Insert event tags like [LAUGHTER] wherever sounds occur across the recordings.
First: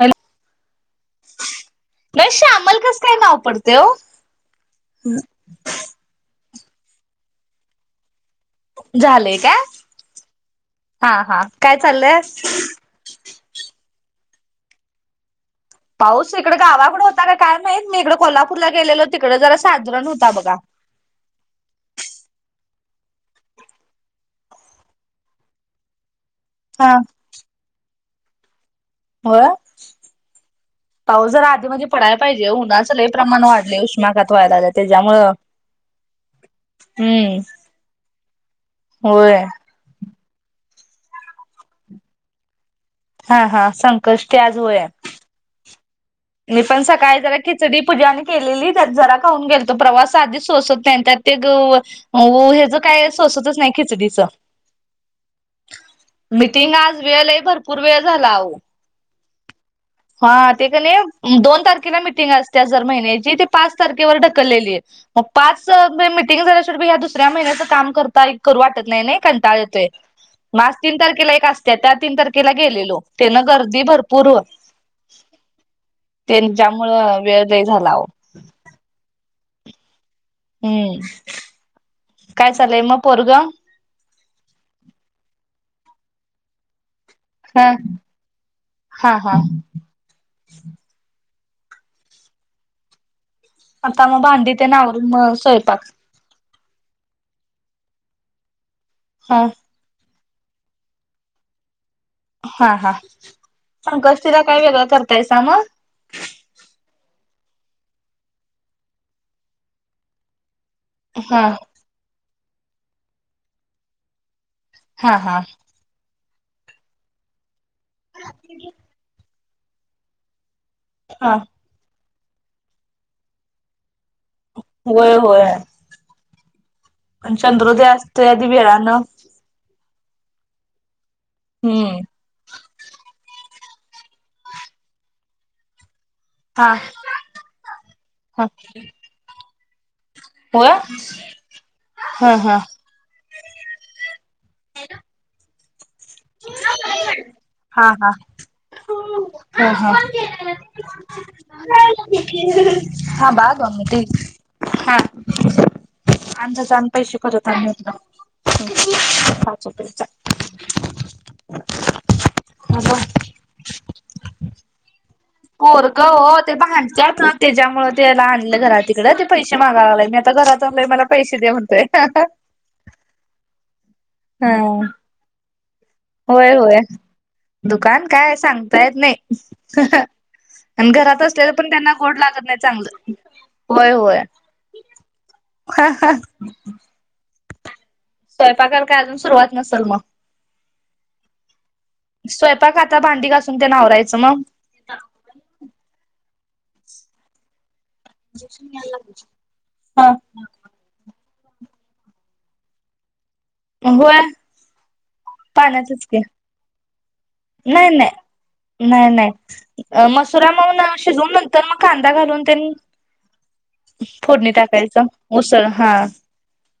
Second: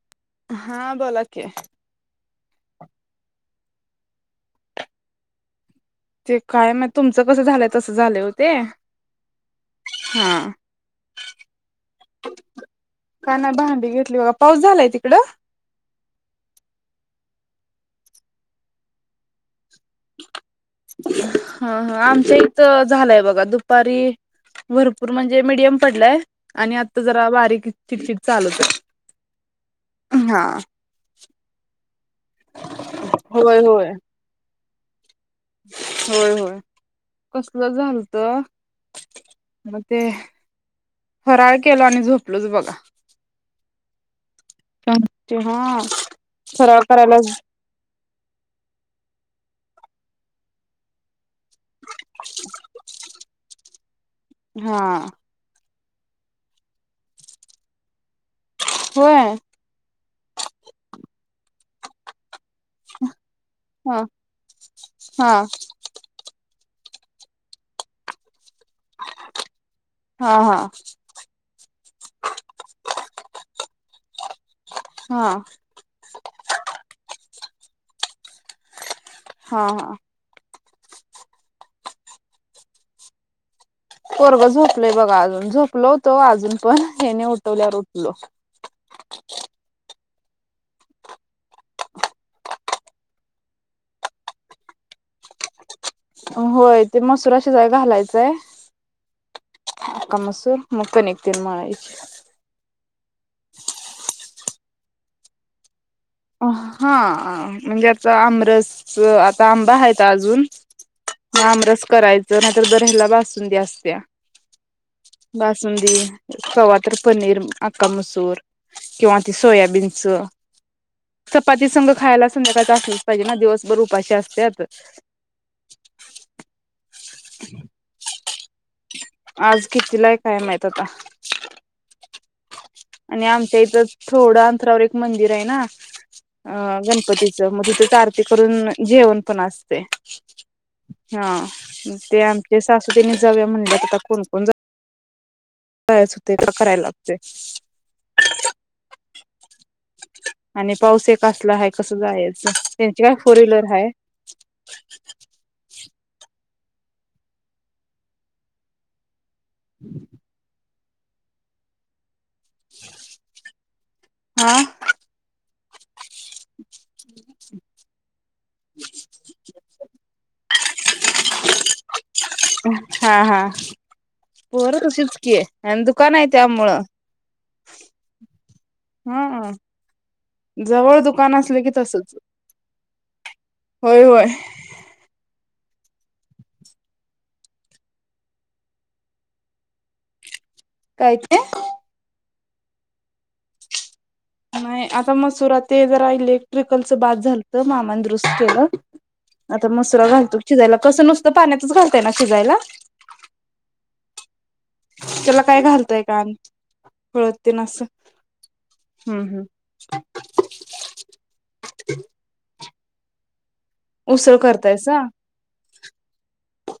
Hello हा बोला कि तुम्हाला कसं काय नाव पडतय हो? काय मग तुमचं कसं झालंय तसं झालंय झालंय का? हा हा काय चाललंय? काना भांडी घेतली बघा पाऊस झालाय तिकडं पाऊस इकडे गावाकड होता काय माहीत मी इकडे कोल्हापूरला गेलेलो तिकडे जरास हा ह आमच्या झालंय बघा दुपारी भरपूर म्हणजे मीडियम पडलाय आणि हा आत्ता जरा बारीक चीड चीड चालूच हाय. होय, पाऊस जरा आधी मधी पडायला पाहिजे उन्हाच लय प्रमाण होय वाढलय होय उष्माघात व्हायलय त्याच्यामुळ होय होय कसल झालत, होय मग ते फराळ केल आणि झोपलोच बघा. हा हा संकष्टी आज होय [UNINTELLIGIBLE] मी फराळ पण करायला सकाळी जरा खिचडी पूजान केलेली ते जरा खाऊन गेल प्रवास आधीच सोसत नाही त्या ते ग ह्याच काय सोसतच नाही खिचडीच. हा मिटिंग आज वेळ लय भरपूर वेळ झाला आओ होय हा ते कनी दोन तारखेला मिीटिंग असते. जर महिन्याची ते पाच हा तारेखेवर ढकलेली मग हा पाच ह्या दुसऱ्या महिन्याच काम करताय करू वाटत नाही नाही कंटाळ येतोय. हा म हा आज तीन तारखेला एक असत्या त्या तीन तारखेला गेलेलो तेन गर्दी भरपूर हा तेज्यामुळ वेळ लय झाला आओ. हा हा हम्म, काय चालय मग पोरगं पोरग झोपलंय बघा अजून, झोपल होत अजून पण हेेनी उठवल्यावर उठल. हा हा [UNINTELLIGIBLE] आता मग भांडी ते आवरून म स्वयंपाक? होय ते मसूरा शिजाय घालायचंय. हा अक्का मसूर, म कणिक तेन मळायची. हा हा, संकष्टीला काय वेगळ करतायसा म हा म्हणजे आता आमरस आता आंबा हायत अजून म हा आमरस करायच जर हायला बासुंदी असत्या. हा हा बासुंदी कवा तर पनीर अका मसूर किंवा सोयाबीनच हा चपाती संघ खायला संध्याकाळच असलच पाहिजे ना दिवसभर उपाशी अस होय होय.. अन चंद्रोदय असतोय आधी वेळान कितीलाय काय माहीत आता. हम्म आणि आमच्या इथं थोडं अंतरावर एक मंदिर आहे ना. अ हा. गणपतीचं! मग तिथच आरती ह करून जेवण पण अस ते होय हा ते हा हा. आमच्या सासुबाईनी जाऊया म्हणल्यात, आता कोण कोण जातया? होतय का करायला लागतेय. हा हा हा हा. आणि पावस येत असला आह कसं जायाच, त्यांचे काय फोर थांबा व्हीलर दोन हाय. मिनिटे अंदाजाने पैसे परत आणून घेतलो [INAUDIBLE] [INAUDIBLE] [INAUDIBLE] हा पोर. हो हो, ते भांडंत्यात त्याच्यामुळ तेला आणलं घरा तिकड ते पैसे पैशे मागायला लागल, आता घरात असल्या वर मला पैसे दे म्हणतोय हा हा. हा पोर तशीच की. आणि दुकान आहे होय होय त्यामुळं दुकान काय सांगता येत हा नाही, आणि जवळ घरात दुकान असले तर की पण त्यांना तसच गोड लागत नाही चांगलं, होय होय. स्वयंपाकाला काय अजून सुरुवात नसल म. काय ते? स्वयपाक आता भांडी घासून ते आवरायचं. मग. नाही, आता मसुरात ते ज रायले. ट्रिकलच बास झालत मामांनी दुरुस्त केल, आता मसुरा हा. घालतो शिजायला कस नसत पण पाण्यातच घालताय ना शिजायला. होय. त्याला काय घालताय पाण्यातच की, का आणि हळद तेन असं नाही नाही नाही हम्म हम्म नाही, मसुरा मव ना शिजवून नंतर मग कांदा घालून तेन उसळ फोडणी करतायसा टाकायचं, उसळ हा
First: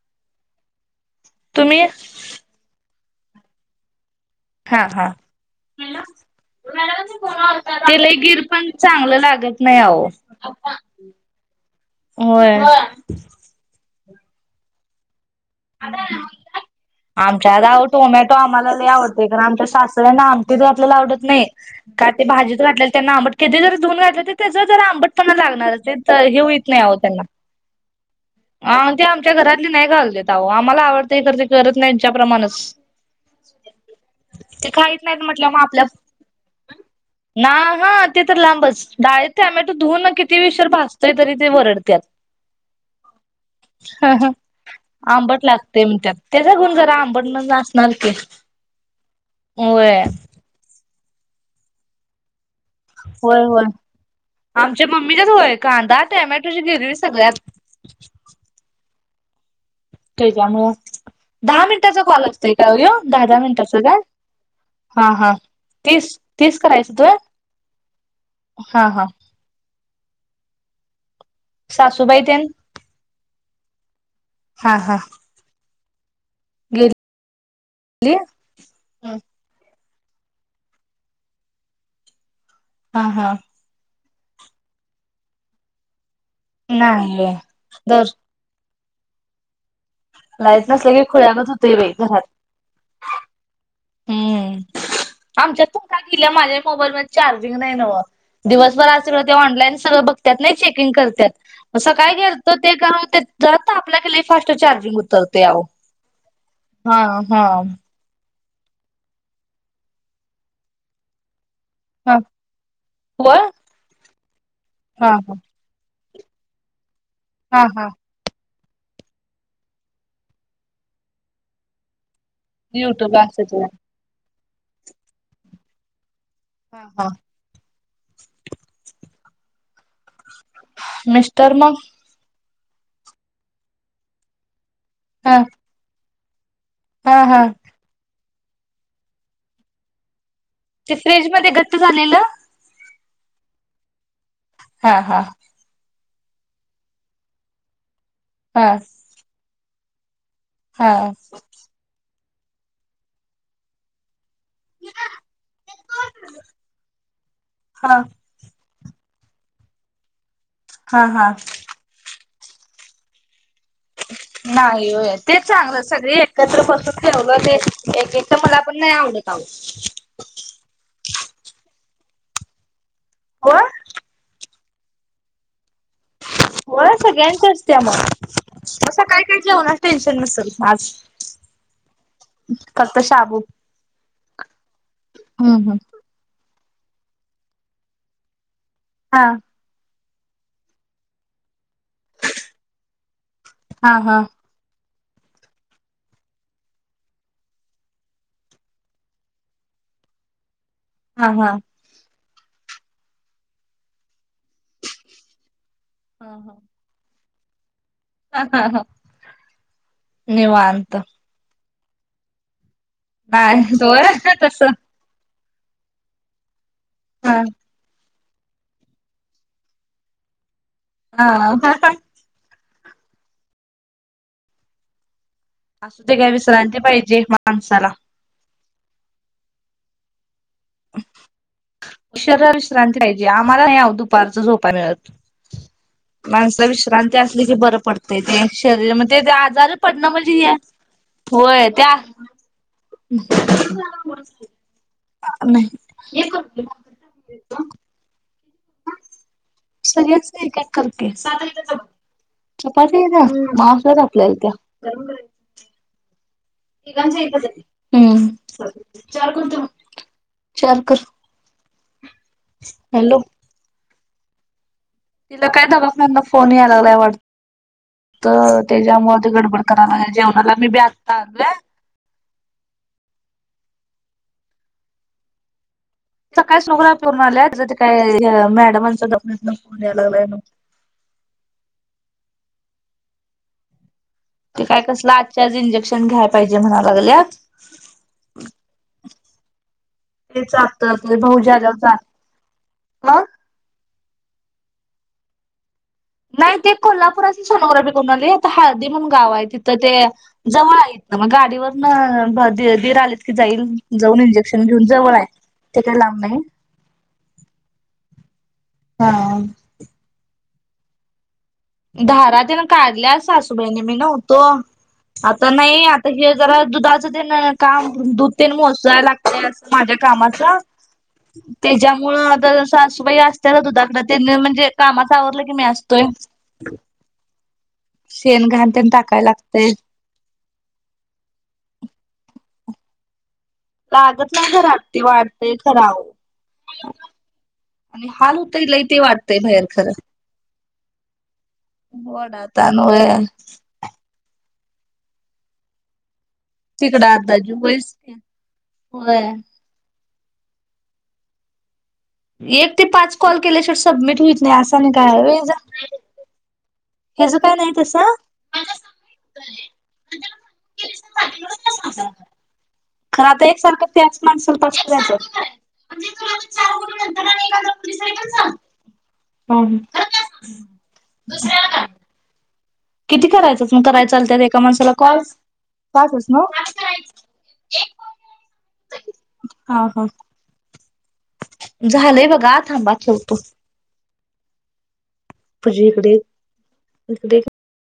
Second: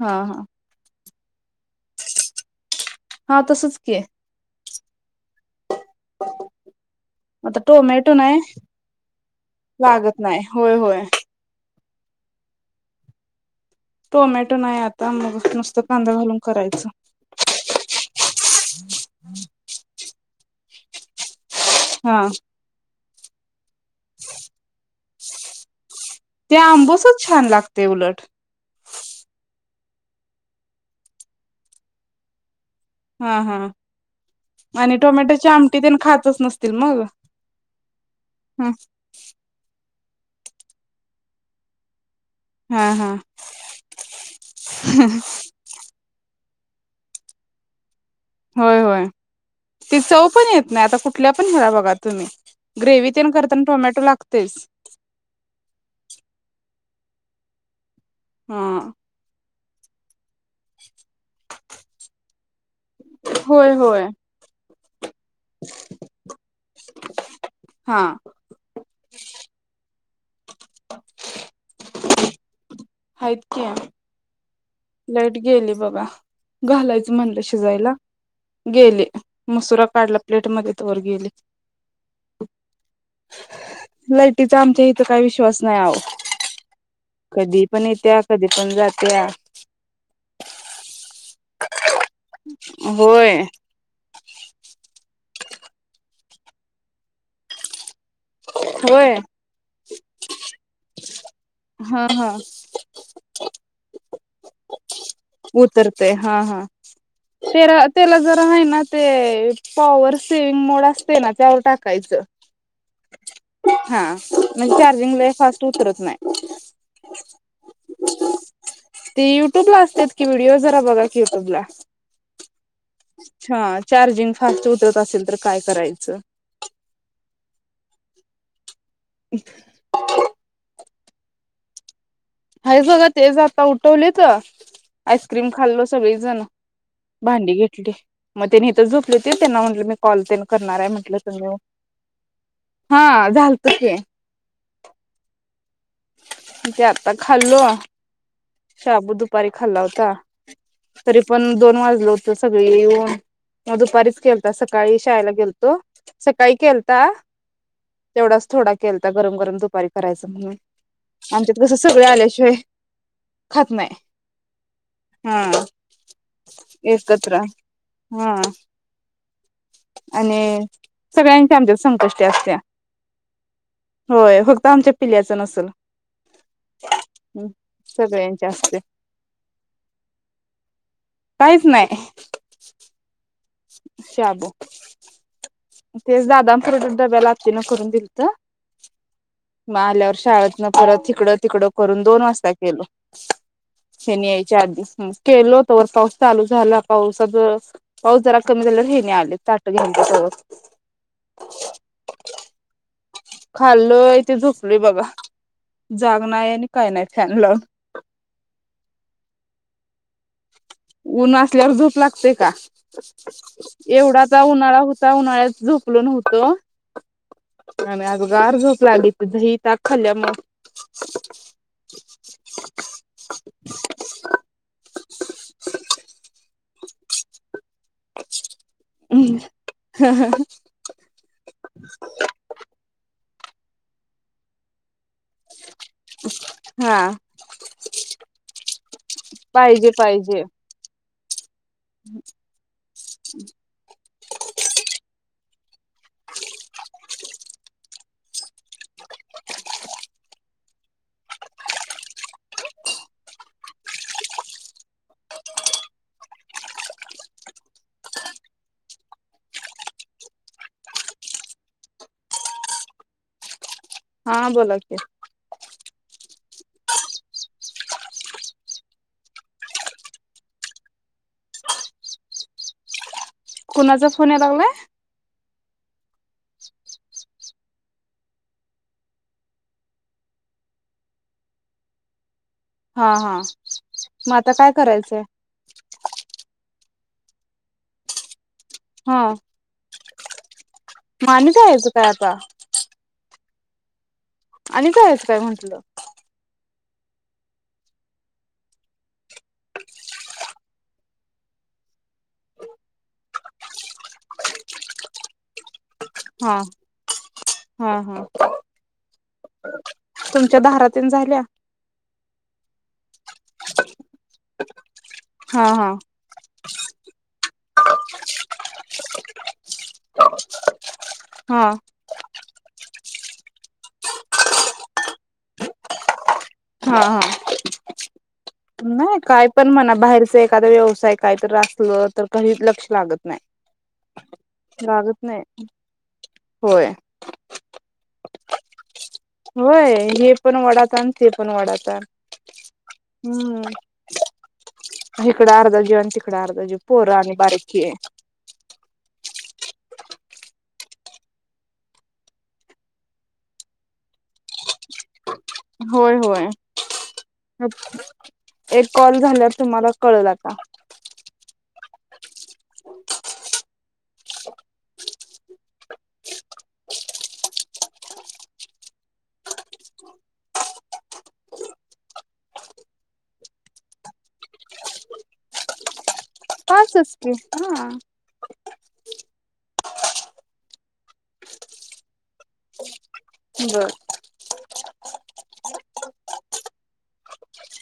हा हा. तुम्ही हा तसच की! हा हा आता ते टोमॅटो लई नाही गिर पण चांगलं लागत नाही आहो, लागत नाही होय होय होय. टोमॅटो नाही आता मग नुसतं कांदा घालून करायचं आमच्या गाव टोमॅटो आम्हाला लई आवडते, कारण आमच्या सासऱ्यांना ते तर आपल्याला आवडत नाही. का हा ते भाजीत घातलेले त्यांना आंबट किती जर धुऊन घातलं त्याचा तर जरा आंबट पुन्हा लागणारचेत. तर हे ते होइत नाही अहो आंबूसच त्यांना, छान लागते उलट आन् ते आमच्या घरात नाही घालत्यात. आहो आम्हाला आवडतं तर ते करत नाही ह्यांच्या प्रमाणच हा हा ते आणि खाइत नाहीत टोमॅटोची म्हटल्यावर म आमटी आपल्या तेन खातच नसतील मग ना ह ते तर ह लांबचं डाळीत टोमॅटो धुवून किती विषर भाजतय तरी ते वरडत्या. हा हा. ह आंबट लागतय म्हणत्यात, त्याच्याहून जरा आंबट ना असणारच. होय होय, ती चव पण येत नाही आता कुठ कुठल्या पण घरा बघा तुम्ही. ग्रेव्ही तेन करताना होय-होय, टोमॅटो लागतेच आमच्या मम्मीच्याच होय, कांदा टोमॅटोची वेगळीच सगळ्यात हा. त्याच्यामुळं, दहा मिनिटाचा कॉल आहे. काय यो, दहा-दहा होय मिनीटाचं का? होय हा हा तीच तीस करायचं होतो? हा. सासूबाई तेन हाईत की या हा हा लाईट गेली बघ. का, गेली घालायचं म्हणलं शिक, बईला गेले, मुसरत [UNINTELLIGIBLE] काढला प्लेट मध्ये, त वर गेले हा हा. लाईटीचा आमच्या इथं काही विश्वास नाही आहो. नाही कधी पण दर येत्या कधी पण जात [UNINTELLIGIBLE] लाईट नसलं की खुळ्यागत होतय बाई घरात होय हम्म आमच्या फोटा गेल्या माझ्या मोबाईल म चार्जिंग नाही नवं दिवसभर अस होय ते ऑनलाईन सगळं बघतात नाही चेकिंग करत हा सकाळी हा घेत ते कर जात आपल्या फास्ट चार्जिंग उतरतो याव उतरते हा हा हा तुम्ही ना ते पॉवर सेविंग मोड असते ना त्या हा टाकायचं व हा म्हणजे हा हा चार्जिंग लय फास्ट होत त नाही [UNINTELLIGIBLE] हा हा ती युट्यूब ला असते की व्हिडिओ जरा बघा की युट्यूबला युट्यूब असे तुला हा चार्जिंग फास्ट उतरत असेल तर काय करायचं हा हा [INAUDIBLE] मिस्टर मग हायेत बघा तेच आता उठवले तर हा आईस्क्रीम खाल्लो सगळे जाना हा हा भांडी घेतली मग त्यानी तर झोपले होते त्यांना म्हटलं मी कॉल करणार आहे ते म्हटलं फ्रिज मध्ये तुम्ही घट्ट झालेलं हा झालत ते हा हा ते आत्ता खाल्लो हा शाबू दुपारी खाल्ला होता हा तरी पण दोन वाजल होत सगळे येऊन मग दुपारीच केलता ता सकाळी शाळेला गेलतो सकाळी केलता हा तेवढाच थोडा केलता आता गरम गरम दुपारी करायचं म्हणून हा हा आमच्यात कस सगळ आल्या शे [INAUDIBLE] नाही होय ते चांगलं सगळे एकत्र बसून एकत्र ठेवलं ते एक एकट हा मला पण नाही आवडत. आहो आणि सगळ्यांचे आमच्या संकष्ट असत्या होय होय [INAUDIBLE] आमच्या पिल्याचं नसल. हो सगळ्यांचअसत्या म [INAUDIBLE] सगळ्यांच्या असते मग सकाळी जवना टेन्शन नसल मग आज काहीच नाही [INAUDIBLE] हो [INAUDIBLE] शाबू हम्म तेच दादा [INAUDIBLE] डब्याला आज तिनं करून दिलत हा म आल्यावर [INAUDIBLE] शाळेतन परत हिकडं तिकड करून दोन वाजता केलो हा हा हेनी यायच्या आधी केलो तवर पाऊस चालू झाला पावसा सगळ पाऊस जरा कमी झालावर हेनी आले ताट घेऊन बस हा हा खाल्लय ते झोपलोय बघा जाग नाही आणि काय नाही फॅन लाऊन ह ह ह निवांत ऊन असल्यावर झोप लागते का नाही होय एवढाचा तसं उन्हाळा होता उन्हाळ्यात झोपलो नव्हतो. हम आगं गार झोप लागली ती दही ताक खाल्ल्यामूळ हा [UNINTELLIGIBLE] [INAUDIBLE] असू दे ग विश्रांती पाहिजे माणसाला हम्म [INAUDIBLE] [UNINTELLIGIBLE] शरीराला विश्रांती पाहिजे. ते आम्हाला नाही आ ओ दुपारच झोपाय मिळत. माणस हा विश्रांती असली की बरं पडतेय ते, शरीर म्ह ते ते आजारी पाहिजे पडणं म्हणजे पाहिजे हे होय त्या [UNINTELLIGIBLE] अ नाही [UNINTELLIGIBLE] [UNINTELLIGIBLE] एकात कर की, [UNINTELLIGIBLE] म [UNINTELLIGIBLE] म अस घातलेल ते [UNINTELLIGIBLE] तिघांचं एकच आय ते, हम्म [UNINTELLIGIBLE] चार करतो मग, चार कर हॅलो हा बोला की तिला काय दवाखान्यातन फोन याय लागलाय वाटत तेज्यामुळ ते गडबड कराय, [UNINTELLIGIBLE] जेवणाला मी बी आता आलोय. कुणाचा फोन या लागलाय? च काय स्नो ग्रापी करून आल्यात, तिज त काय ह्य मॅडमांन दवखन्यातन फोन याय लागलाय न्हव. हा हा. मग आता ते काय कसलं करायचंय आजच्या आज इंजेक्शन घ्याय पाहिजे म्हणाल् लगल्यात. हा ते जात ते मग आणि बहुजी आल्यावर जायचं जा काय आता म आणि काय हेच काय म्हंटलं. नाई ते कोल्हापूरासन सोनोग्रापी करून आणली, आता हळदी म्हणून गाव हाय, तिथं ते जवळ हाय हितन मग गाडीवरन भ दी दीर आलेत की जाईल जाऊन इंजेक्शन घेऊन जवळ आय. ते काय लांब नई, हा हा हा हा तुमच्या धारा तेन झाल्या? धारातेन काढल्या सासूबाईंनी मी नव्हतो, आता हा नाई हा आता हे जरा दुधाचं तेन काम दुध तेन मोसाय लाग- [UNINTELLIGIBLE] माझ्या कामाचा हा तेज्यामुळं आता सासूबाई अस [UNINTELLIGIBLE] दुदाकडं तेन म्हणजे कामाच आवरलं की मी असतोय. हा हा. शेण घाण तेन नाय टाकाय काय पण लागतंय. म्हणा, बाहेरच एखाद व्यवसाय काय तर असल तर कधी हितल लागत नाय. लागत नाही [UNINTELLIGIBLE] ती वाडतेय खर आओ होय आणि हाल हुतंय लई ते वाटतय भैर होय खरं हे पण वडाताण ते पण वडाताण वडातान होय. हिकडं आर्ध जीव आन तिक तिकड अर्धा जीव व्हयच की होय. एक ते पाच कॉल केल्याशिवट सबमिट हुईत नई अस आणि काय हाय होय हेज होय होय. हेज काय नाही तसं? [UNINTELLIGIBLE] एक कॉल झाल्यावर तुम्हाला कळल आता खरं आता एक सारखंच त्याचं माणसाला पाच [UNINTELLIGIBLE] म्हणजे तो माणूस चार [UNINTELLIGIBLE] नंतरन आणि एक [UNINTELLIGIBLE] बोललीस तरी पण चाल हा [UNINTELLIGIBLE] किती करायचत मग कराय चालत्यात एका माणसाला कॉल? पाचच नव्ह पाचच की हा हा ह झालंय बघा थांबा की बर पुझे इकडे तडे